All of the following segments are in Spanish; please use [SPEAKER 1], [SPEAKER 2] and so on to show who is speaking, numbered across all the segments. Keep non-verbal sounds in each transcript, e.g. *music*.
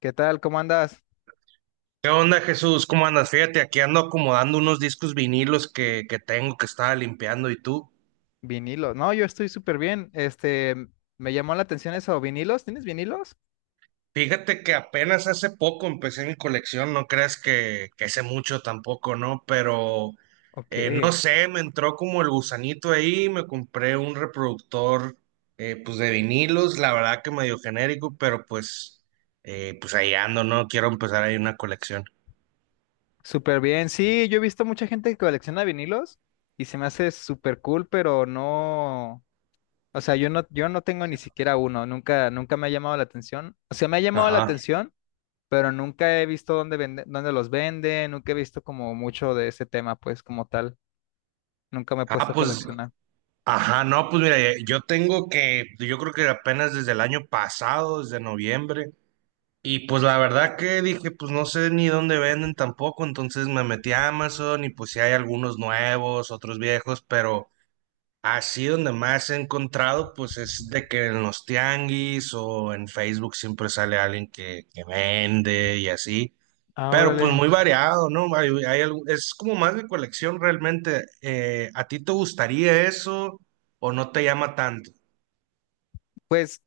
[SPEAKER 1] ¿Qué tal? ¿Cómo andas?
[SPEAKER 2] ¿Qué onda, Jesús? ¿Cómo andas? Fíjate, aquí ando acomodando unos discos vinilos que tengo que estaba limpiando. ¿Y tú?
[SPEAKER 1] Vinilos. No, yo estoy súper bien. Me llamó la atención eso. ¿Vinilos? ¿Tienes vinilos?
[SPEAKER 2] Fíjate que apenas hace poco empecé mi colección, no creas que sé mucho tampoco, ¿no? Pero
[SPEAKER 1] Ok.
[SPEAKER 2] no sé, me entró como el gusanito ahí, me compré un reproductor pues de vinilos, la verdad que medio genérico, pero pues, pues ahí ando, ¿no? Quiero empezar ahí una colección.
[SPEAKER 1] Súper bien. Sí, yo he visto mucha gente que colecciona vinilos y se me hace súper cool, pero no. O sea, yo no tengo ni siquiera uno. Nunca me ha llamado la atención. O sea, me ha llamado la
[SPEAKER 2] Ajá.
[SPEAKER 1] atención, pero nunca he visto dónde vende, dónde los venden. Nunca he visto como mucho de ese tema, pues, como tal. Nunca me he puesto
[SPEAKER 2] Ah,
[SPEAKER 1] a
[SPEAKER 2] pues.
[SPEAKER 1] coleccionar.
[SPEAKER 2] Ajá, no, pues mira, yo tengo que, yo creo que apenas desde el año pasado, desde noviembre, y pues la verdad que dije, pues no sé ni dónde venden tampoco, entonces me metí a Amazon y pues sí hay algunos nuevos, otros viejos, pero así donde más he encontrado, pues es de que en los tianguis o en Facebook siempre sale alguien que vende y así.
[SPEAKER 1] Ah,
[SPEAKER 2] Pero pues
[SPEAKER 1] órale.
[SPEAKER 2] muy variado, ¿no? Hay es como más de colección realmente. ¿A ti te gustaría eso o no te llama tanto?
[SPEAKER 1] Pues.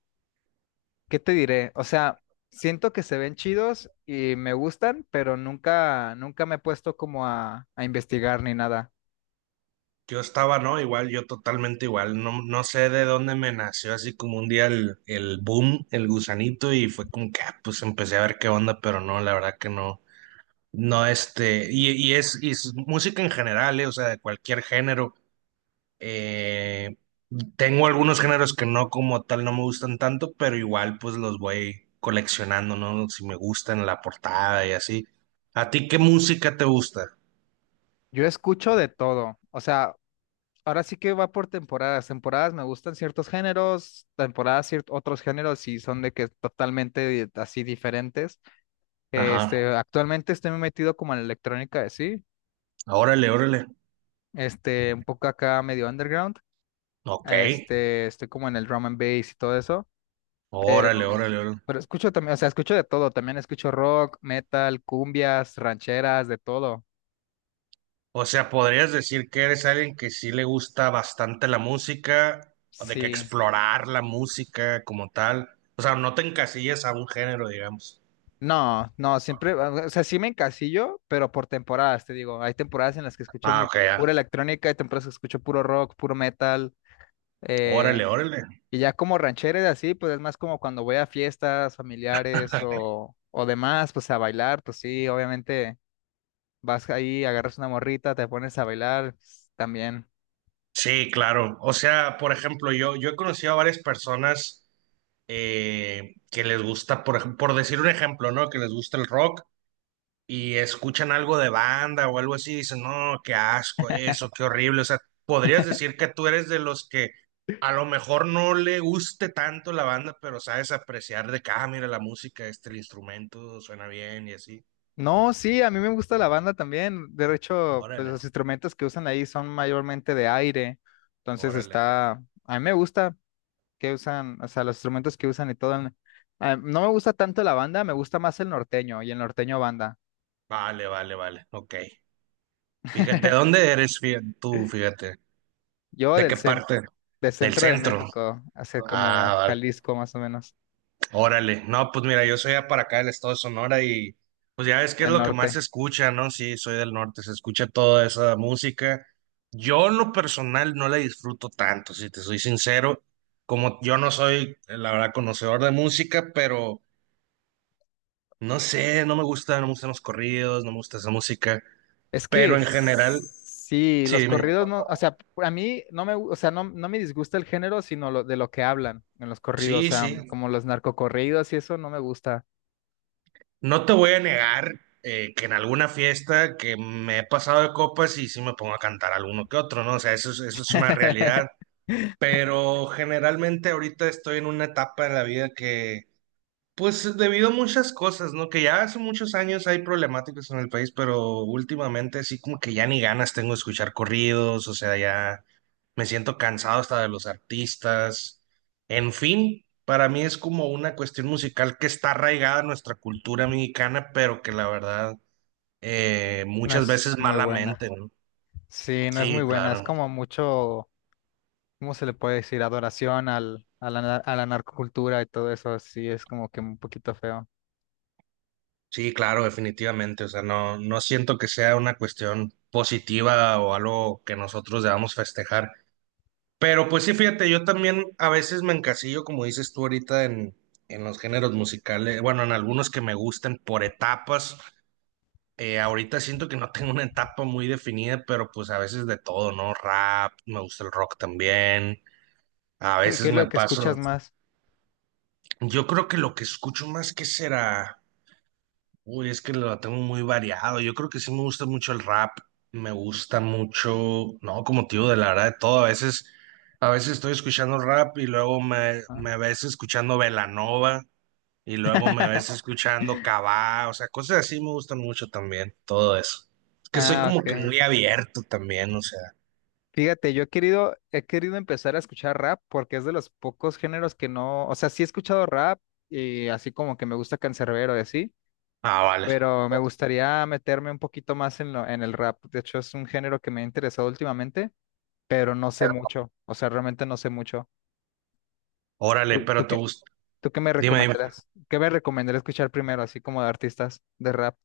[SPEAKER 1] ¿Qué te diré? O sea, siento que se ven chidos y me gustan, pero nunca me he puesto como a investigar ni nada.
[SPEAKER 2] Yo estaba, ¿no? Igual, yo totalmente igual. No, no sé de dónde me nació así como un día el boom, el gusanito y fue como que, ah, pues empecé a ver qué onda, pero no, la verdad que no. No, este, y es música en general, ¿eh? O sea, de cualquier género. Eh, tengo algunos géneros que no como tal no me gustan tanto, pero igual pues los voy coleccionando, ¿no? Si me gustan la portada y así. ¿A ti qué música te gusta?
[SPEAKER 1] Yo escucho de todo. O sea, ahora sí que va por temporadas. Temporadas me gustan ciertos géneros, temporadas otros géneros y son de que totalmente así diferentes.
[SPEAKER 2] Ajá.
[SPEAKER 1] Actualmente estoy metido como en la electrónica de sí.
[SPEAKER 2] Órale, órale.
[SPEAKER 1] Un poco acá medio underground.
[SPEAKER 2] Ok.
[SPEAKER 1] Estoy como en el drum and bass y todo eso. Pero,
[SPEAKER 2] Órale, órale, órale.
[SPEAKER 1] pero escucho también, o sea, escucho de todo, también escucho rock, metal, cumbias, rancheras, de todo.
[SPEAKER 2] O sea, podrías decir que eres alguien que sí le gusta bastante la música, o de que
[SPEAKER 1] Sí.
[SPEAKER 2] explorar la música como tal. O sea, no te encasillas a un género, digamos.
[SPEAKER 1] No, no, siempre, o sea, sí me encasillo, pero por temporadas, te digo, hay temporadas en las que escucho
[SPEAKER 2] Ah, ok, ya.
[SPEAKER 1] pura electrónica, hay temporadas que escucho puro rock, puro metal, eh,
[SPEAKER 2] Órale, órale.
[SPEAKER 1] y ya como rancheras así, pues es más como cuando voy a fiestas familiares o demás, pues a bailar, pues sí, obviamente vas ahí, agarras una morrita, te pones a bailar, pues, también.
[SPEAKER 2] Sí, claro. O sea, por ejemplo, yo he conocido a varias personas que les gusta, por, por decir un ejemplo, ¿no? Que les gusta el rock y escuchan algo de banda o algo así y dicen, no, qué asco
[SPEAKER 1] *laughs*
[SPEAKER 2] eso, qué horrible. O sea, podrías decir que tú eres de los que a lo mejor no le guste tanto la banda, pero sabes apreciar de que, ah, mira la música, este, el instrumento suena bien y así.
[SPEAKER 1] No, sí, a mí me gusta la banda también. De hecho, pues
[SPEAKER 2] Órale,
[SPEAKER 1] los instrumentos que usan ahí son mayormente de aire. Entonces
[SPEAKER 2] órale.
[SPEAKER 1] está, a mí me gusta que usan, o sea, los instrumentos que usan y todo. Ah, no me gusta tanto la banda, me gusta más el norteño y el norteño banda.
[SPEAKER 2] Vale, vale, vale. Ok. Fíjate, ¿de
[SPEAKER 1] *laughs*
[SPEAKER 2] dónde eres tú? Fíjate.
[SPEAKER 1] Yo
[SPEAKER 2] ¿De
[SPEAKER 1] del
[SPEAKER 2] qué
[SPEAKER 1] cen-
[SPEAKER 2] parte?
[SPEAKER 1] del
[SPEAKER 2] Del
[SPEAKER 1] centro de
[SPEAKER 2] centro.
[SPEAKER 1] México, hacia
[SPEAKER 2] Ah,
[SPEAKER 1] como
[SPEAKER 2] vale.
[SPEAKER 1] Jalisco más o menos,
[SPEAKER 2] Órale. No, pues mira, yo soy ya para acá del estado de Sonora y pues ya ves que es
[SPEAKER 1] del
[SPEAKER 2] lo que más se
[SPEAKER 1] norte.
[SPEAKER 2] escucha, ¿no? Sí, soy del norte, se escucha toda esa música. Yo en lo personal no la disfruto tanto, si te soy sincero, como yo no soy, la verdad, conocedor de música, pero no sé, no me gusta, no me gustan los corridos, no me gusta esa música,
[SPEAKER 1] Es
[SPEAKER 2] pero
[SPEAKER 1] que
[SPEAKER 2] en general,
[SPEAKER 1] sí,
[SPEAKER 2] sí,
[SPEAKER 1] los
[SPEAKER 2] dime.
[SPEAKER 1] corridos no, o sea, a mí no me, gu- o sea, no me disgusta el género, sino de lo que hablan en los corridos, o
[SPEAKER 2] Sí,
[SPEAKER 1] sea,
[SPEAKER 2] sí.
[SPEAKER 1] como los narcocorridos y eso no me gusta.
[SPEAKER 2] No te voy a negar que en alguna fiesta que me he pasado de copas y sí me pongo a cantar alguno que otro, ¿no? O sea, eso es una realidad.
[SPEAKER 1] *laughs*
[SPEAKER 2] Pero generalmente ahorita estoy en una etapa de la vida que, pues debido a muchas cosas, ¿no? Que ya hace muchos años hay problemáticas en el país, pero últimamente sí como que ya ni ganas tengo de escuchar corridos, o sea, ya me siento cansado hasta de los artistas. En fin, para mí es como una cuestión musical que está arraigada en nuestra cultura mexicana, pero que la verdad
[SPEAKER 1] No
[SPEAKER 2] muchas
[SPEAKER 1] es
[SPEAKER 2] veces
[SPEAKER 1] muy buena.
[SPEAKER 2] malamente, ¿no?
[SPEAKER 1] Sí, no es muy
[SPEAKER 2] Sí,
[SPEAKER 1] buena. Es
[SPEAKER 2] claro.
[SPEAKER 1] como mucho, ¿cómo se le puede decir? Adoración a la narcocultura y todo eso. Sí, es como que un poquito feo.
[SPEAKER 2] Sí, claro, definitivamente. O sea, no, no siento que sea una cuestión positiva o algo que nosotros debamos festejar. Pero pues sí, fíjate, yo también a veces me encasillo, como dices tú ahorita, en los géneros musicales, bueno, en algunos que me gustan por etapas. Ahorita siento que no tengo una etapa muy definida, pero pues a veces de todo, ¿no? Rap, me gusta el rock también, a
[SPEAKER 1] ¿Qué,
[SPEAKER 2] veces
[SPEAKER 1] qué es lo
[SPEAKER 2] me
[SPEAKER 1] que escuchas
[SPEAKER 2] paso.
[SPEAKER 1] más?
[SPEAKER 2] Yo creo que lo que escucho más que será, uy, es que lo tengo muy variado. Yo creo que sí me gusta mucho el rap, me gusta mucho, no, como tío, de la verdad, de todo. A veces estoy escuchando rap y luego
[SPEAKER 1] Ah,
[SPEAKER 2] me ves escuchando Belanova. Y luego me ves
[SPEAKER 1] *laughs*
[SPEAKER 2] escuchando Cabá, o sea, cosas así me gustan mucho también, todo eso. Es que soy
[SPEAKER 1] Ah,
[SPEAKER 2] como
[SPEAKER 1] ok.
[SPEAKER 2] que muy abierto también, o sea.
[SPEAKER 1] Fíjate, he querido empezar a escuchar rap porque es de los pocos géneros que no, o sea, sí he escuchado rap y así como que me gusta Canserbero y así,
[SPEAKER 2] Ah, vale.
[SPEAKER 1] pero me gustaría meterme un poquito más en en el rap. De hecho, es un género que me ha interesado últimamente, pero no sé mucho, o sea, realmente no sé mucho.
[SPEAKER 2] Órale,
[SPEAKER 1] ¿Tú, tú
[SPEAKER 2] pero te
[SPEAKER 1] qué,
[SPEAKER 2] gusta.
[SPEAKER 1] ¿tú qué me
[SPEAKER 2] Dime, dime.
[SPEAKER 1] recomendarás? ¿Qué me recomendarías escuchar primero, así como de artistas de rap?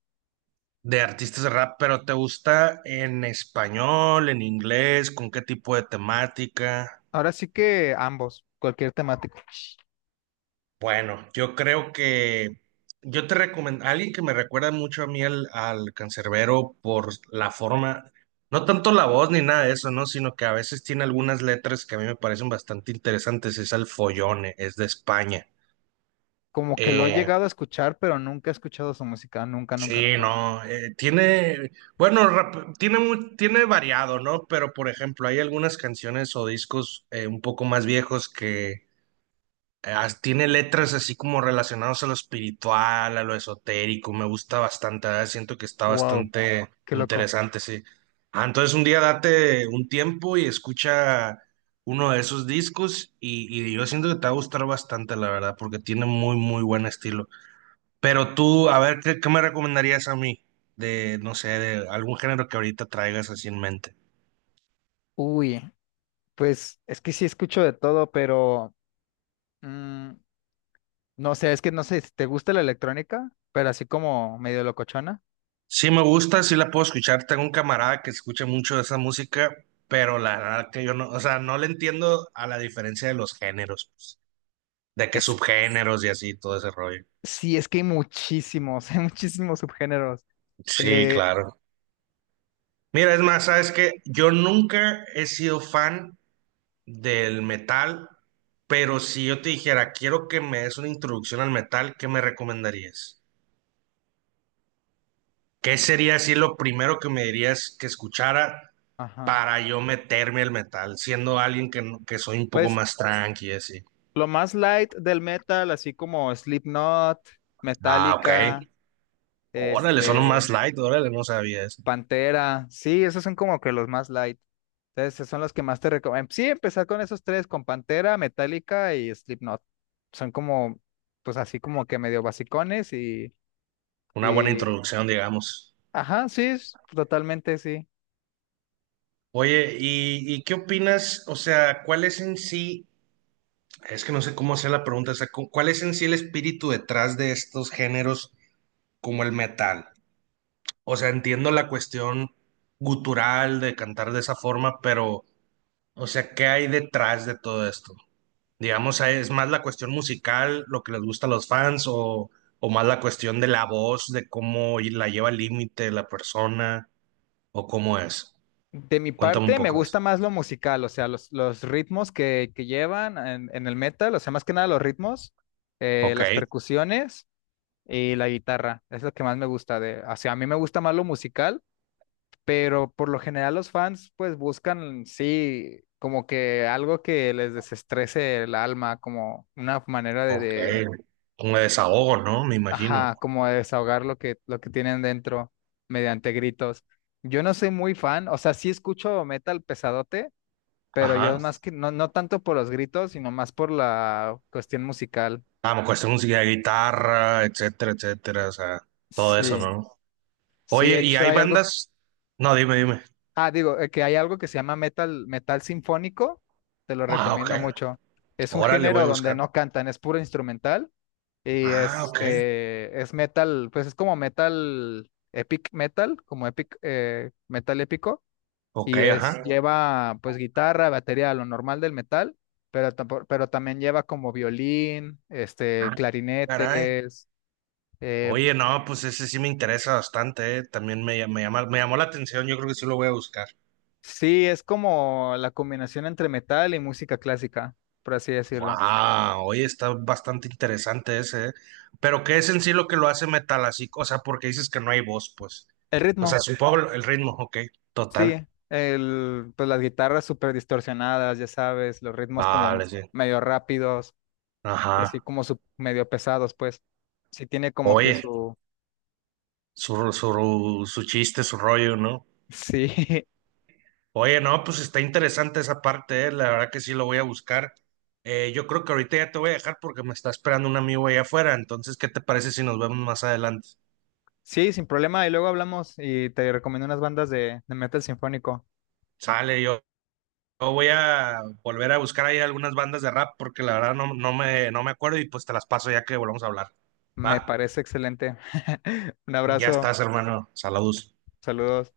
[SPEAKER 2] De artistas de rap, pero ¿te gusta en español, en inglés? ¿Con qué tipo de temática?
[SPEAKER 1] Ahora sí que ambos, cualquier temática.
[SPEAKER 2] Bueno, yo creo que yo te recomiendo, alguien que me recuerda mucho a mí al cancerbero por la forma, no tanto la voz ni nada de eso, ¿no? Sino que a veces tiene algunas letras que a mí me parecen bastante interesantes, es al Follone, es de España.
[SPEAKER 1] Como que lo he
[SPEAKER 2] Oh,
[SPEAKER 1] llegado a escuchar, pero nunca he escuchado su música, nunca, nunca,
[SPEAKER 2] sí,
[SPEAKER 1] nunca.
[SPEAKER 2] no, tiene, bueno, tiene, tiene variado, ¿no? Pero, por ejemplo, hay algunas canciones o discos un poco más viejos que tiene letras así como relacionadas a lo espiritual, a lo esotérico, me gusta bastante, ¿verdad? Siento que está
[SPEAKER 1] Wow.
[SPEAKER 2] bastante
[SPEAKER 1] Qué loco.
[SPEAKER 2] interesante, sí. Ah, entonces un día date un tiempo y escucha uno de esos discos y yo siento que te va a gustar bastante, la verdad, porque tiene muy buen estilo. Pero tú, a ver, ¿qué me recomendarías a mí de, no sé, de algún género que ahorita traigas así en mente?
[SPEAKER 1] Uy, pues es que sí escucho de todo, pero mm, no sé, es que no sé si te gusta la electrónica, pero así como medio locochona.
[SPEAKER 2] Sí me gusta, sí la puedo escuchar. Tengo un camarada que escucha mucho de esa música, pero la verdad que yo no, o sea, no le entiendo a la diferencia de los géneros, pues, de qué
[SPEAKER 1] Es,
[SPEAKER 2] subgéneros y así, todo ese rollo.
[SPEAKER 1] sí, es que hay muchísimos, *laughs* hay muchísimos subgéneros.
[SPEAKER 2] Sí,
[SPEAKER 1] Eh,
[SPEAKER 2] claro. Mira, es más, sabes que yo nunca he sido fan del metal, pero si yo te dijera, quiero que me des una introducción al metal, ¿qué me recomendarías? ¿Qué sería así lo primero que me dirías que escuchara
[SPEAKER 1] ajá.
[SPEAKER 2] para yo meterme al metal, siendo alguien que, que soy un poco
[SPEAKER 1] Pues
[SPEAKER 2] más tranqui, así?
[SPEAKER 1] lo más light del metal, así como Slipknot,
[SPEAKER 2] Ah,
[SPEAKER 1] Metallica,
[SPEAKER 2] ok. Órale, son más
[SPEAKER 1] este,
[SPEAKER 2] light, órale, no sabía eso.
[SPEAKER 1] Pantera, sí, esos son como que los más light. Entonces, esos son los que más te recomiendo. Sí, empezar con esos tres, con Pantera, Metallica y Slipknot. Son como, pues así como que medio basicones
[SPEAKER 2] Una buena
[SPEAKER 1] y...
[SPEAKER 2] introducción, digamos.
[SPEAKER 1] Ajá, sí, totalmente sí.
[SPEAKER 2] Oye, y qué opinas? O sea, ¿cuál es en sí, es que no sé cómo hacer la pregunta, o sea, ¿cuál es en sí el espíritu detrás de estos géneros como el metal? O sea, entiendo la cuestión gutural de cantar de esa forma, pero... O sea, ¿qué hay detrás de todo esto? Digamos, ¿es más la cuestión musical, lo que les gusta a los fans, o más la cuestión de la voz, de cómo la lleva al límite la persona, o cómo es?
[SPEAKER 1] De mi
[SPEAKER 2] Cuéntame un
[SPEAKER 1] parte, me
[SPEAKER 2] poco de eso.
[SPEAKER 1] gusta más lo musical, o sea, los ritmos que llevan en el metal, o sea, más que nada los ritmos,
[SPEAKER 2] Ok,
[SPEAKER 1] las percusiones y la guitarra. Es lo que más me gusta de, o sea, a mí me gusta más lo musical pero por lo general los fans pues buscan, sí, como que algo que les desestrese el alma, como una manera
[SPEAKER 2] ok. Un desahogo, ¿no? Me imagino.
[SPEAKER 1] ajá, como de desahogar lo que tienen dentro mediante gritos. Yo no soy muy fan, o sea, sí escucho metal pesadote, pero yo
[SPEAKER 2] Ajá.
[SPEAKER 1] más que, no, no tanto por los gritos, sino más por la cuestión musical.
[SPEAKER 2] Ah, cuestión música de guitarra, etcétera, etcétera. O sea, todo eso,
[SPEAKER 1] Sí,
[SPEAKER 2] ¿no?
[SPEAKER 1] sí, de
[SPEAKER 2] Oye, ¿y
[SPEAKER 1] hecho
[SPEAKER 2] hay
[SPEAKER 1] hay algo.
[SPEAKER 2] bandas? No, dime, dime.
[SPEAKER 1] Ah, digo, que hay algo que se llama metal sinfónico, te lo
[SPEAKER 2] Ah, ok.
[SPEAKER 1] recomiendo mucho. Es un
[SPEAKER 2] Ahora le voy a
[SPEAKER 1] género donde
[SPEAKER 2] buscar.
[SPEAKER 1] no cantan, es puro instrumental y
[SPEAKER 2] Ah, ok.
[SPEAKER 1] este es metal, pues es como metal, epic metal, como epic, metal épico
[SPEAKER 2] Ok,
[SPEAKER 1] y es
[SPEAKER 2] ajá.
[SPEAKER 1] lleva pues guitarra, batería, lo normal del metal, pero también lleva como violín,
[SPEAKER 2] Ah, caray.
[SPEAKER 1] clarinetes, eh,
[SPEAKER 2] Oye, no, pues ese sí me interesa bastante, eh. También me llamó la atención, yo creo que sí lo voy a buscar.
[SPEAKER 1] sí, es como la combinación entre metal y música clásica, por así decirlo.
[SPEAKER 2] Wow, oye, está bastante interesante ese, eh. Pero ¿qué es en sí lo que lo hace metal así? O sea, porque dices que no hay voz, pues.
[SPEAKER 1] El
[SPEAKER 2] O sea,
[SPEAKER 1] ritmo.
[SPEAKER 2] supongo el ritmo, ok,
[SPEAKER 1] Sí,
[SPEAKER 2] total.
[SPEAKER 1] el, pues las guitarras súper distorsionadas, ya sabes, los ritmos como
[SPEAKER 2] Vale, sí.
[SPEAKER 1] medio rápidos y así
[SPEAKER 2] Ajá.
[SPEAKER 1] como medio pesados, pues sí tiene como que
[SPEAKER 2] Oye,
[SPEAKER 1] su...
[SPEAKER 2] su chiste, su rollo, ¿no?
[SPEAKER 1] Sí, *laughs*
[SPEAKER 2] Oye, no, pues está interesante esa parte, eh. La verdad que sí lo voy a buscar. Yo creo que ahorita ya te voy a dejar porque me está esperando un amigo allá afuera. Entonces, ¿qué te parece si nos vemos más adelante?
[SPEAKER 1] sí, sin problema. Y luego hablamos y te recomiendo unas bandas de metal sinfónico.
[SPEAKER 2] Sale, yo voy a volver a buscar ahí algunas bandas de rap porque la verdad no, no me acuerdo y pues te las paso ya que volvamos a hablar.
[SPEAKER 1] Me
[SPEAKER 2] Va,
[SPEAKER 1] parece excelente. *laughs* Un
[SPEAKER 2] ya
[SPEAKER 1] abrazo,
[SPEAKER 2] estás, hermano. Saludos.
[SPEAKER 1] saludos.